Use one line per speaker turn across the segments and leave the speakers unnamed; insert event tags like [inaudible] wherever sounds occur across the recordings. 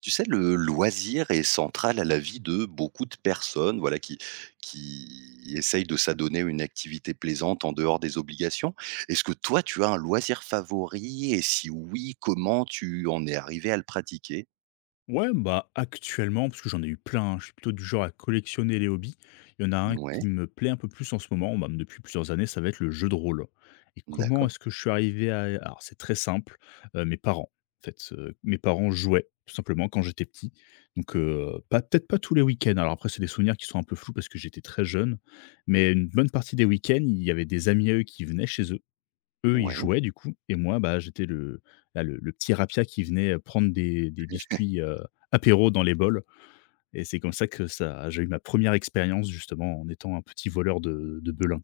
Tu sais, le loisir est central à la vie de beaucoup de personnes, voilà, qui essayent de s'adonner à une activité plaisante en dehors des obligations. Est-ce que toi, tu as un loisir favori? Et si oui, comment tu en es arrivé à le pratiquer?
Ouais, bah, actuellement, parce que j'en ai eu plein, hein, je suis plutôt du genre à collectionner les hobbies. Il y en a un
Ouais,
qui me plaît un peu plus en ce moment, bah, depuis plusieurs années, ça va être le jeu de rôle. Et comment
d'accord,
est-ce que je suis arrivé à... Alors, c'est très simple, mes parents, en fait. Mes parents jouaient, tout simplement, quand j'étais petit. Donc, pas, peut-être pas tous les week-ends. Alors après, c'est des souvenirs qui sont un peu flous parce que j'étais très jeune. Mais une bonne partie des week-ends, il y avait des amis à eux qui venaient chez eux. Eux, ils
ouais.
jouaient du coup et moi, bah, j'étais le là, le petit rapia qui venait, prendre des biscuits, apéro dans les bols, et c'est comme ça que ça j'ai eu ma première expérience, justement, en étant un petit voleur de Belin.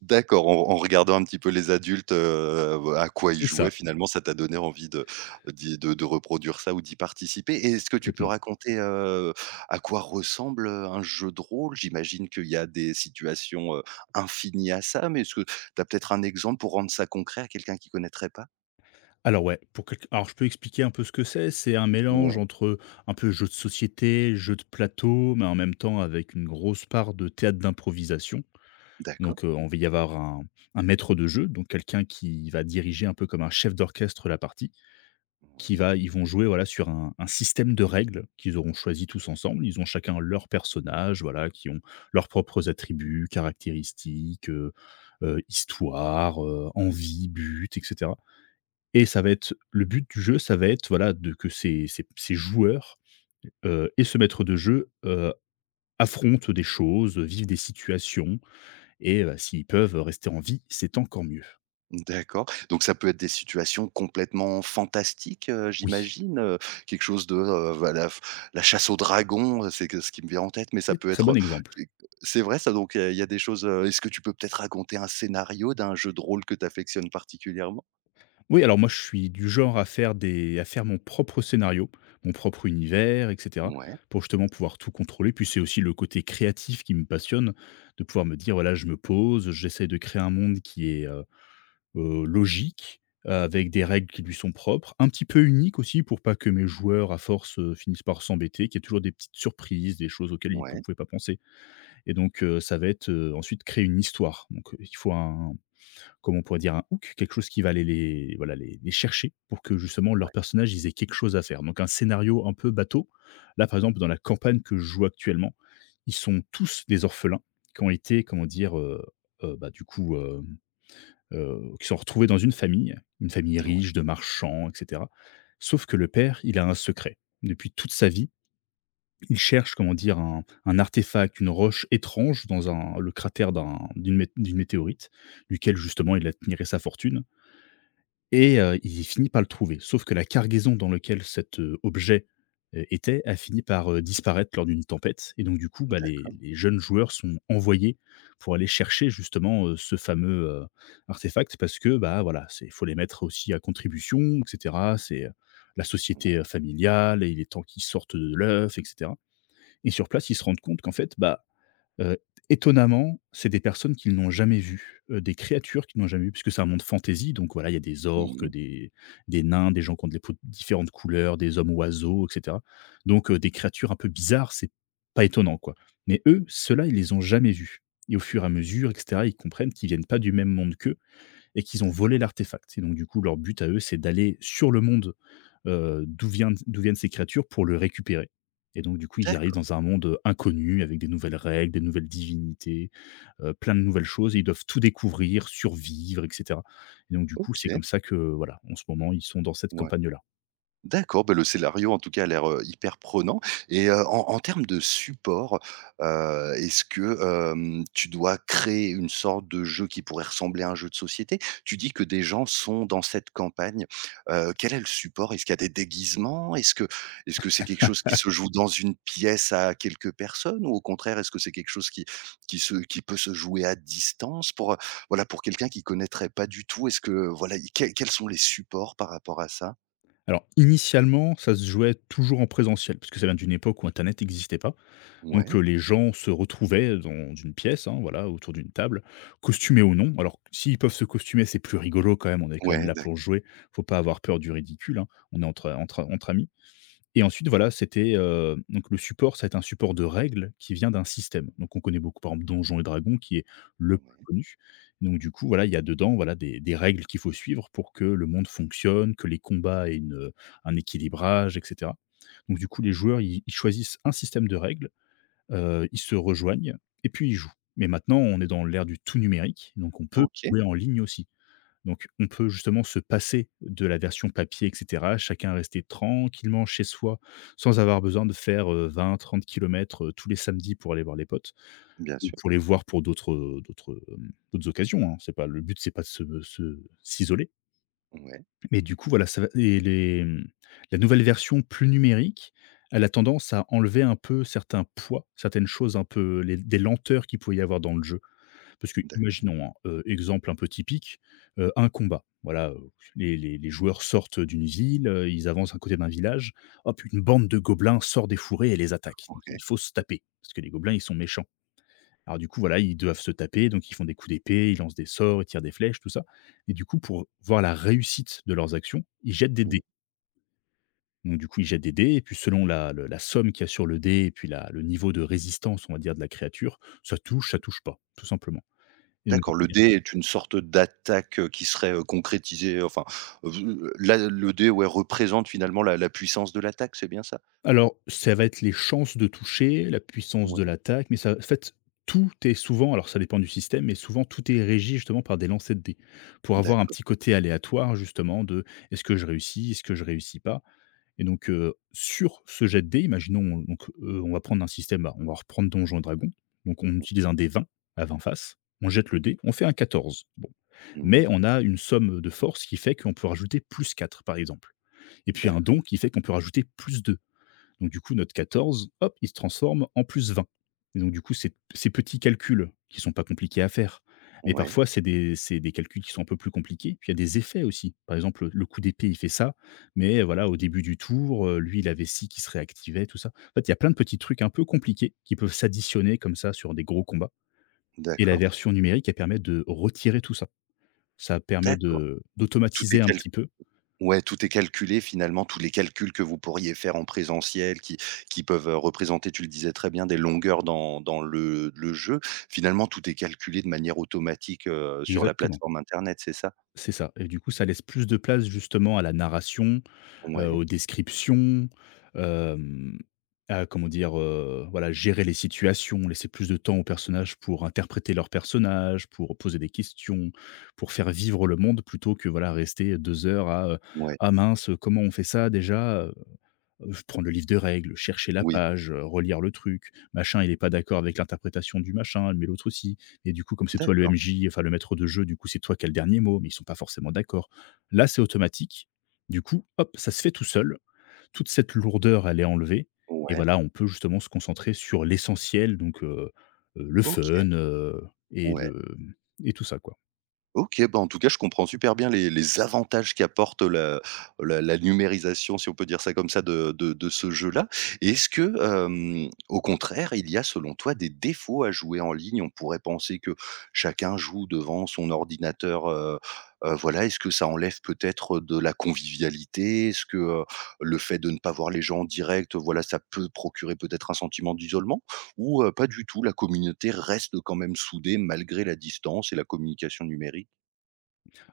D'accord, en regardant un petit peu les adultes, à quoi ils
C'est
jouaient
ça,
finalement, ça t'a donné envie de d'y de reproduire ça ou d'y participer. Et est-ce que tu peux
complètement.
raconter, à quoi ressemble, un jeu de rôle? J'imagine qu'il y a des situations, infinies à ça, mais est-ce que tu as peut-être un exemple pour rendre ça concret à quelqu'un qui connaîtrait pas?
Alors ouais, pour quelqu alors je peux expliquer un peu ce que c'est. C'est un mélange
Ouais,
entre un peu jeu de société, jeu de plateau, mais en même temps avec une grosse part de théâtre d'improvisation.
d'accord.
Donc, on va y avoir un maître de jeu, donc quelqu'un qui va diriger un peu comme un chef d'orchestre la partie. Qui
Ouais.
va Ils vont jouer, voilà, sur un système de règles qu'ils auront choisi tous ensemble. Ils ont chacun leur personnage, voilà, qui ont leurs propres attributs, caractéristiques, histoire, envie, but, et cetera, et ça va être le but du jeu, ça va être, voilà, de que ces joueurs, et ce maître de jeu, affrontent des choses, vivent des situations, et s'ils peuvent rester en vie, c'est encore mieux.
D'accord. Donc ça peut être des situations complètement fantastiques,
Oui,
j'imagine, quelque chose de, bah, la chasse au dragon, c'est que ce qui me vient en tête, mais ça peut
très bon
être,
exemple.
heu, c'est vrai ça? Donc, il y a des choses, est-ce que tu peux peut-être raconter un scénario d'un jeu de rôle que tu affectionnes particulièrement?
Oui, alors moi, je suis du genre à faire des à faire mon propre scénario, mon propre univers, et cetera,
Ouais,
pour justement pouvoir tout contrôler. Puis c'est aussi le côté créatif qui me passionne, de pouvoir me dire: «Voilà, je me pose, j'essaie de créer un monde qui est, logique, avec des règles qui lui sont propres, un petit peu unique aussi pour pas que mes joueurs, à force, finissent par s'embêter, qu'il y ait toujours des petites surprises, des choses auxquelles ils ne
ouais,
pouvaient pas penser.» Et donc ça va être, ensuite, créer une histoire. Donc, il faut un comme on pourrait dire? Un hook, quelque chose qui va aller les voilà, les chercher, pour que justement
ouais,
leurs personnages, ils aient quelque chose à faire. Donc un scénario un peu bateau. Là, par exemple, dans la campagne que je joue actuellement, ils sont tous des orphelins qui ont été, comment dire? Bah, du coup, qui sont retrouvés dans une famille
ouais,
riche de marchands, et cetera. Sauf que le père, il a un secret. Depuis toute sa vie, il cherche, comment dire? Un artefact, une roche étrange dans un le cratère d'une météorite, duquel justement il admirait sa fortune, et il finit par le trouver. Sauf que la cargaison dans lequel cet, objet, était, a fini par, disparaître lors d'une tempête, et donc du coup, bah, les
d'accord,
les jeunes joueurs sont envoyés pour aller chercher, justement, ce fameux, artefact, parce que, bah, voilà, il faut les mettre aussi à contribution, et cetera. C'est, la société,
ouais.
familiale, et il est temps qu'ils sortent de l'œuf, et cetera. Et sur place, ils se rendent compte qu'en fait, bah, Heu, étonnamment, c'est des personnes qu'ils n'ont jamais vues, des créatures qu'ils n'ont jamais vues, puisque c'est un monde fantasy, donc voilà, il y a des
Mmh
orques,
mh.
des nains, des gens qui ont des peaux de différentes couleurs, des hommes oiseaux, et cetera. Donc des créatures un peu bizarres, c'est pas étonnant, quoi. Mais eux, ceux-là, ils les ont jamais vus, et au fur et à mesure, et cetera, ils comprennent qu'ils viennent pas du même monde qu'eux, et qu'ils ont volé l'artefact, et donc du coup, leur but à eux, c'est d'aller sur le monde d'où viennent ces créatures pour le récupérer. Et donc du coup, ils arrivent
D'accord.
dans un monde inconnu, avec des nouvelles règles, des nouvelles divinités, plein de nouvelles choses, et ils doivent tout découvrir, survivre, et cetera. Et donc du coup, c'est
OK,
comme ça que, voilà, en ce moment, ils sont dans cette
ouais.
campagne-là.
D'accord, bah, le scénario en tout cas a l'air, hyper prenant. Et en termes de support, est-ce que, tu dois créer une sorte de jeu qui pourrait ressembler à un jeu de société? Tu dis que des gens sont dans cette campagne, quel est le support? Est-ce qu'il y a des déguisements? Est-ce que c'est quelque chose qui se joue dans une pièce à quelques personnes? Ou au contraire, est-ce que c'est quelque chose qui peut se jouer à distance? Pour, voilà, pour quelqu'un qui connaîtrait pas du tout, est-ce que voilà, i quels quels sont les supports par rapport à ça?
Alors initialement, ça se jouait toujours en présentiel, parce que ça vient d'une époque où internet n'existait pas.
Ouais.
Donc, les gens se retrouvaient dans une pièce, hein, voilà, autour d'une table, costumés ou non. Alors, s'ils peuvent se costumer, c'est plus rigolo quand même, on est quand même
Ouais,
là
d'accord.
pour jouer, faut pas avoir peur du ridicule, hein, on est entre amis. Et ensuite, voilà, c'était, donc le support, ça va être un support de règles qui vient d'un système. Donc on connaît beaucoup, par exemple, Donjons& et Dragons, qui est le plus
Ouais,
connu. Donc du coup, voilà, il y a dedans, voilà, des règles qu'il faut suivre pour que le monde fonctionne, que les combats aient un équilibrage, et cetera. Donc du coup, les joueurs, ils choisissent un système de règles. Ils se rejoignent, et puis ils jouent. Mais maintenant, on est dans l'ère du tout numérique, donc on peut
OK,
jouer en ligne aussi. Donc on peut justement se passer de la version papier, et cetera, chacun rester tranquillement chez soi, sans avoir besoin de faire, 20-30 kilomètres tous les samedis pour aller voir les potes,
bien
ou
sûr.
pour les voir pour d'autres, d'autres occasions, hein. C'est pas le but, c'est pas de se se s'isoler.
Ouais,
Mais du coup, voilà, ça va. La nouvelle version, plus numérique, elle a tendance à enlever un peu certains poids, certaines choses, un peu les des lenteurs qu'il pouvait y avoir dans le jeu. Parce que
d'accord,
imaginons, hein, exemple un peu typique, un combat. Voilà, les joueurs sortent d'une ville, ils avancent à côté d'un village. Hop, une bande de gobelins sort des fourrés et les attaque. Donc
OK.
il faut se taper, parce que les gobelins, ils sont méchants. Alors du coup, voilà, ils doivent se taper, donc ils font des coups d'épée, ils lancent des sorts, ils tirent des flèches, tout ça. Et du coup, pour voir la réussite de leurs actions, ils jettent des
Mmh.
dés. Donc du coup, ils jettent des dés, et puis selon la somme qu'il y a sur le dé, et puis le niveau de résistance, on va dire, de la créature, ça touche pas, tout simplement. Et donc, du
D'accord,
coup,
le dé est une sorte d'attaque, qui serait, concrétisée, enfin, là, le dé, ouais, représente finalement la puissance de l'attaque, c'est bien ça?
alors, ça va être les chances de toucher, la puissance
Ouais,
de l'attaque, mais ça, en fait, tout est souvent, alors ça dépend du système, mais souvent tout est régi, justement, par des lancers de dés, pour avoir un
d'accord.
petit côté aléatoire, justement, de: est-ce que je réussis, est-ce que je réussis pas. Et donc, sur ce jet de dés, imaginons donc, on va prendre un système, bah, on va reprendre Donjons& et Dragons. Donc on
Ouais,
utilise un dé 20, à 20 faces, on jette le dé, on fait un 14. Bon,
mmh mh.
mais on a une somme de force qui fait qu'on peut rajouter +4, par exemple, et puis un
D'accord.
don qui fait qu'on peut rajouter +2. Donc du coup, notre 14, hop, il se transforme en plus 20. Et donc du coup, ces petits calculs qui sont pas compliqués à faire, mais
Ouais,
parfois c'est des calculs qui sont un peu plus compliqués. Puis il y a des effets aussi. Par exemple, le coup d'épée, il fait ça, mais voilà, au début du tour, lui, il avait 6 qui se réactivait, tout ça. En fait, il y a plein de petits trucs un peu compliqués qui peuvent s'additionner comme ça sur des gros combats. Et la
d'accord,
version numérique, elle permet de retirer tout ça. Ça permet
d'accord.
de
Tout est
d'automatiser un
cal
petit peu.
Ouais, tout est calculé finalement, tous les calculs que vous pourriez faire en présentiel qui peuvent, représenter, tu le disais très bien, des longueurs dans le jeu. Finalement, tout est calculé de manière automatique, sur la
Exactement,
plateforme internet, c'est ça?
c'est ça, et du coup, ça laisse plus de place, justement, à la narration,
Ouais,
aux descriptions, hem, à, comment dire? Voilà, gérer les situations, laisser plus de temps aux personnages pour interpréter leurs personnages, pour poser des questions, pour faire vivre le monde, plutôt que, voilà, rester 2 heures à,
ouais,
«Ah mince, comment on fait ça déjà?» Prendre le livre de règles, chercher la
oui,
page, relire le truc. Machin, il est pas d'accord avec l'interprétation du machin, mais l'autre aussi. Et du coup, comme c'est toi le
d'accord,
MJ, enfin le maître de jeu, du coup, c'est toi qui as le dernier mot, mais ils sont pas forcément d'accord. Là, c'est automatique. Du coup, hop, ça se fait tout seul. Toute cette lourdeur, elle est enlevée et
ouais,
voilà, on peut justement se concentrer sur l'essentiel, donc le
OK,
fun, et
ouais.
le et tout ça, quoi.
OK, bah, en tout cas, je comprends super bien les avantages qu'apporte la numérisation, si on peut dire ça comme ça, de ce jeu-là. Et est-ce que, au contraire, il y a, selon toi, des défauts à jouer en ligne? On pourrait penser que chacun joue devant son ordinateur, voilà. Est-ce que ça enlève peut-être de la convivialité? Est-ce que, le fait de ne pas voir les gens en direct, voilà, ça peut procurer peut-être un sentiment d'isolement? Ou, pas du tout, la communauté reste quand même soudée malgré la distance et la communication numérique?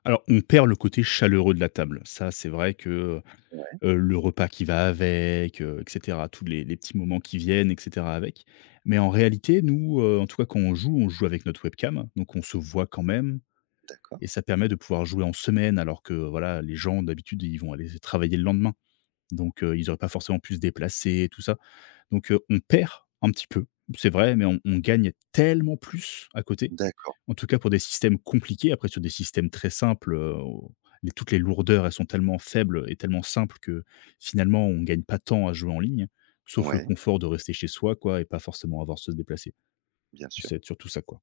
Alors, on perd le côté chaleureux de la table. Ça, c'est vrai que,
Ouais,
le repas qui va avec, et cetera, tous les petits moments qui viennent, et cetera, avec. Mais en réalité, nous, en tout cas quand on joue avec notre webcam, donc on se voit quand même
d'accord,
et ça permet de pouvoir jouer en semaine alors que, voilà, les gens d'habitude, ils vont aller travailler le lendemain. Donc ils n'auraient pas forcément pu se déplacer tout ça. Donc on perd un petit peu, c'est vrai, mais on gagne tellement plus à côté
d'accord.
en tout cas, pour des systèmes compliqués, après sur des systèmes très simples, on les toutes les lourdeurs, elles sont tellement faibles et tellement simples que finalement, on gagne pas tant à jouer en ligne, sauf le
Ouais,
confort de rester chez soi quoi et pas forcément avoir à se déplacer.
bien sûr.
C'est surtout ça quoi.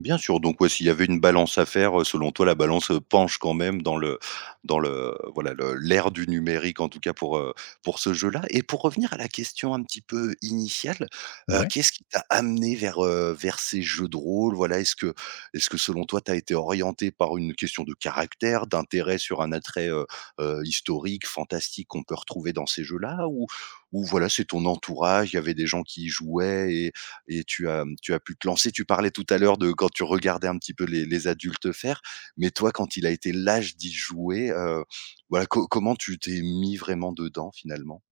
Bien sûr, donc ouais, s'il y avait une balance à faire, selon toi, la balance, penche quand même dans le dans le l'ère du numérique, en tout cas pour ce jeu-là. Et pour revenir à la question un petit peu initiale,
Ouais.
qu'est-ce qui t'a amené vers, vers ces jeux de rôle? Voilà, est-ce que selon toi, t'as été orienté par une question de caractère, d'intérêt sur un attrait, historique, fantastique qu'on peut retrouver dans ces jeux-là? Ou voilà, c'est ton entourage, il y avait des gens qui y jouaient et tu as pu te lancer. Tu parlais tout à l'heure de quand tu regardais un petit peu les adultes faire, mais toi, quand il a été l'âge d'y jouer, voilà, co comment tu t'es mis vraiment dedans finalement?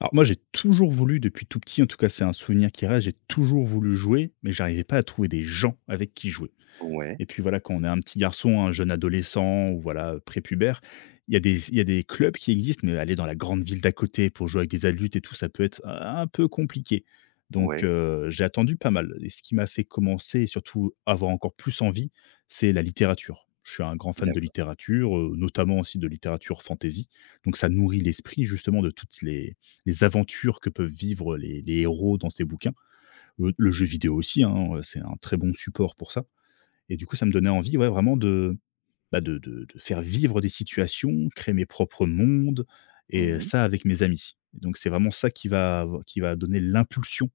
Alors moi, j'ai toujours voulu depuis tout petit, en tout cas, c'est un souvenir qui reste, j'ai toujours voulu jouer, mais j'arrivais pas à trouver des gens avec qui jouer.
Ouais,
Et puis voilà, quand on est un petit garçon, un jeune adolescent ou voilà, prépubère, il y a des clubs qui existent, mais aller dans la grande ville d'à côté pour jouer avec des adultes et tout, ça peut être un peu compliqué. Donc
ouais,
j'ai attendu pas mal et ce qui m'a fait commencer et surtout avoir encore plus envie, c'est la littérature. Je suis un grand fan de
d'accord.
littérature, notamment aussi de littérature fantasy. Donc ça nourrit l'esprit justement de toutes les aventures que peuvent vivre les héros dans ces bouquins. Le jeu vidéo aussi, hein, c'est un très bon support pour ça. Et du coup, ça me donnait envie, ouais, vraiment de, bah, de faire vivre des situations, créer mes propres mondes et
Mmh.
ça avec mes amis. Donc c'est vraiment ça qui va donner l'impulsion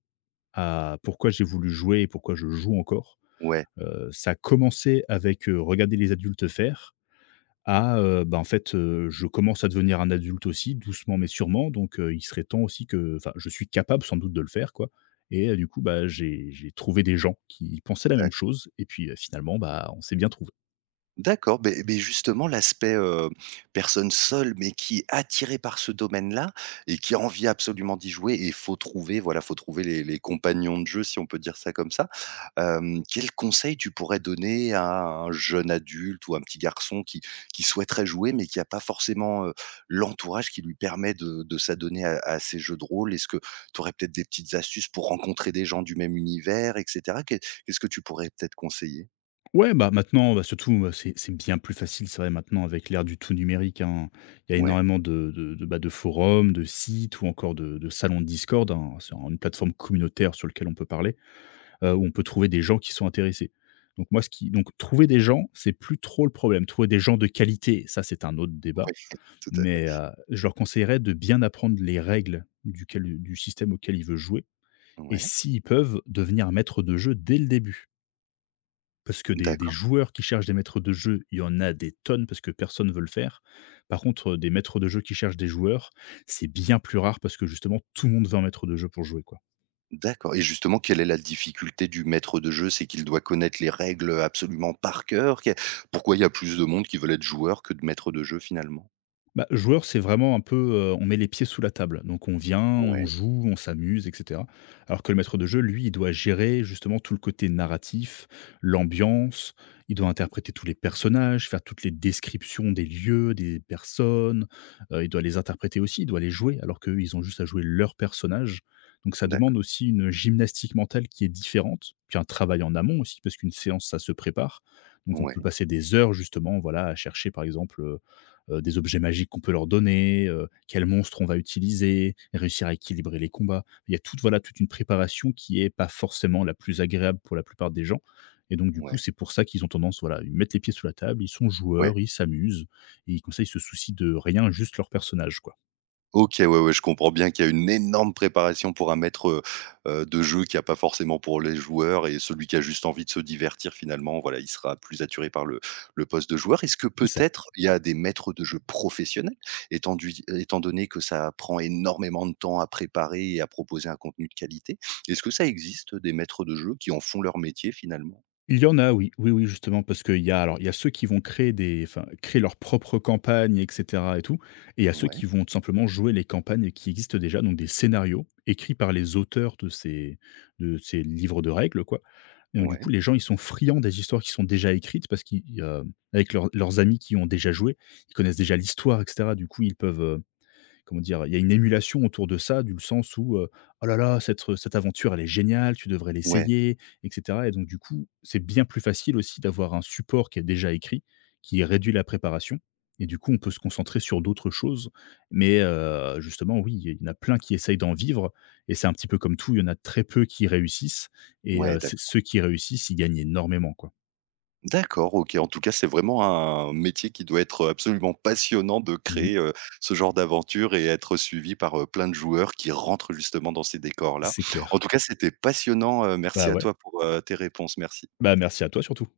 à pourquoi j'ai voulu jouer et pourquoi je joue encore.
Ouais,
Ça a commencé avec, regarder les adultes faire à, bah, en fait, je commence à devenir un adulte aussi, doucement mais sûrement, donc il serait temps aussi que enfin, je suis capable sans doute de le faire, quoi et du coup, bah, j'ai trouvé des gens qui pensaient la même
d'accord.
chose et puis, finalement, bah, on s'est bien trouvé.
D'accord, mais beh, justement l'aspect, personne seule, mais qui est attirée par ce domaine-là et qui a envie absolument d'y jouer, et faut trouver, voilà, faut trouver les compagnons de jeu, si on peut dire ça comme ça. Quels conseils tu pourrais donner à un jeune adulte ou un petit garçon qui souhaiterait jouer, mais qui n'a pas forcément, l'entourage qui lui permet de s'adonner à ces jeux de rôle? Est-ce que tu aurais peut-être des petites astuces pour rencontrer des gens du même univers et cetera? Qu'est-ce que tu pourrais peut-être conseiller?
Ouais, bah, maintenant, bah, surtout, c'est bien plus facile, c'est vrai maintenant avec l'ère du tout numérique, hein. Il y a
Ouais,
énormément de forums, de sites ou encore de salons de Discord, hein. C'est une plateforme communautaire sur lequel on peut parler, où on peut trouver des gens qui sont intéressés. Donc moi ce qui donc trouver des gens, c'est plus trop le problème. Trouver des gens de qualité, ça c'est un autre débat,
ouais, [laughs] tout à.
mais je leur conseillerais de bien apprendre les règles duquel du système auquel ils veulent jouer et
Ouais,
s'ils peuvent, devenir maître de jeu dès le début. Parce que des
d'accord,
joueurs qui cherchent des maîtres de jeu, il y en a des tonnes parce que personne veut le faire. Par contre, des maîtres de jeu qui cherchent des joueurs, c'est bien plus rare parce que justement tout le monde veut un maître de jeu pour jouer, quoi.
d'accord. Et justement, quelle est la difficulté du maître de jeu? C'est qu'il doit connaître les règles, absolument par cœur? Qu'est Pourquoi il y a plus de monde qui veulent être joueur que de maître de jeu finalement?
Bah, joueur, c'est vraiment un peu, on met les pieds sous la table. Donc on vient, on
Ouais,
joue, on s'amuse et cetera. Alors que le maître de jeu, lui, il doit gérer justement tout le côté narratif, l'ambiance, il doit interpréter tous les personnages, faire toutes les descriptions des lieux, des personnes, il doit les interpréter aussi, il doit les jouer alors qu'eux, ils ont juste à jouer leur personnage. Donc ça
d'accord.
demande aussi une gymnastique mentale qui est différente, puis un travail en amont aussi parce qu'une séance, ça se prépare. Donc on peut
Ouais,
passer des heures justement, voilà, à chercher par exemple, des objets magiques qu'on peut leur donner, quel monstre on va utiliser, réussir à équilibrer les combats. Il y a toute, voilà, toute une préparation qui est pas forcément la plus agréable pour la plupart des gens. Et donc, du coup,
ouais,
c'est pour ça qu'ils ont tendance, voilà, ils mettent les pieds sous la table, ils sont
ouais.
joueurs, ils s'amusent, et comme ça, ils se soucient de rien, juste leur personnage, quoi.
OK, ouais, ouais, je comprends bien qu'il y a une énorme préparation pour un maître, de jeu qui a pas forcément pour les joueurs, et celui qui a juste envie de se divertir finalement, voilà, il sera plus attiré par le poste de joueur. Est-ce que
C'est ça.
peut-être il y a des maîtres de jeu professionnels, étant donné que ça prend énormément de temps à préparer et à proposer un contenu de qualité? Est-ce que ça existe des maîtres de jeu qui en font leur métier finalement?
Il y en a oui, oui, oui, justement parce qu'il y a alors il y a ceux qui vont créer des enfin créer leur propre campagne et cetera et tout et il y a ceux
Ouais,
qui vont tout simplement jouer les campagnes qui existent déjà, donc des scénarios écrits par les auteurs de ces livres de règles quoi. Et donc du coup,
ouais,
les gens, ils sont friands des histoires qui sont déjà écrites parce qu'ils, avec leurs amis qui ont déjà joué, ils connaissent déjà l'histoire et cetera. Du coup, ils peuvent, Comment dire? Il y a une émulation autour de ça, du sens où, «Oh là là, cette cette aventure, elle est géniale, tu devrais
ouais,
l'essayer» et cetera et donc du coup, c'est bien plus facile aussi d'avoir un support qui est déjà écrit, qui réduit la préparation et du coup, on peut se concentrer sur d'autres choses. Mais justement, oui, il y en a plein qui essayent d'en vivre et c'est un petit peu comme tout, il y en a très peu qui réussissent et
ouais,
ceux qui réussissent, ils gagnent énormément, quoi.
d'accord, OK. En tout cas, c'est vraiment un métier qui doit être absolument passionnant, de
Oui,
créer, ce genre d'aventure et être suivi par, plein de joueurs qui rentrent justement dans ces décors-là.
c'est
En
clair.
tout cas, c'était passionnant, merci
Bah,
à
ouais.
toi pour, tes réponses, merci.
Bah, merci à toi surtout.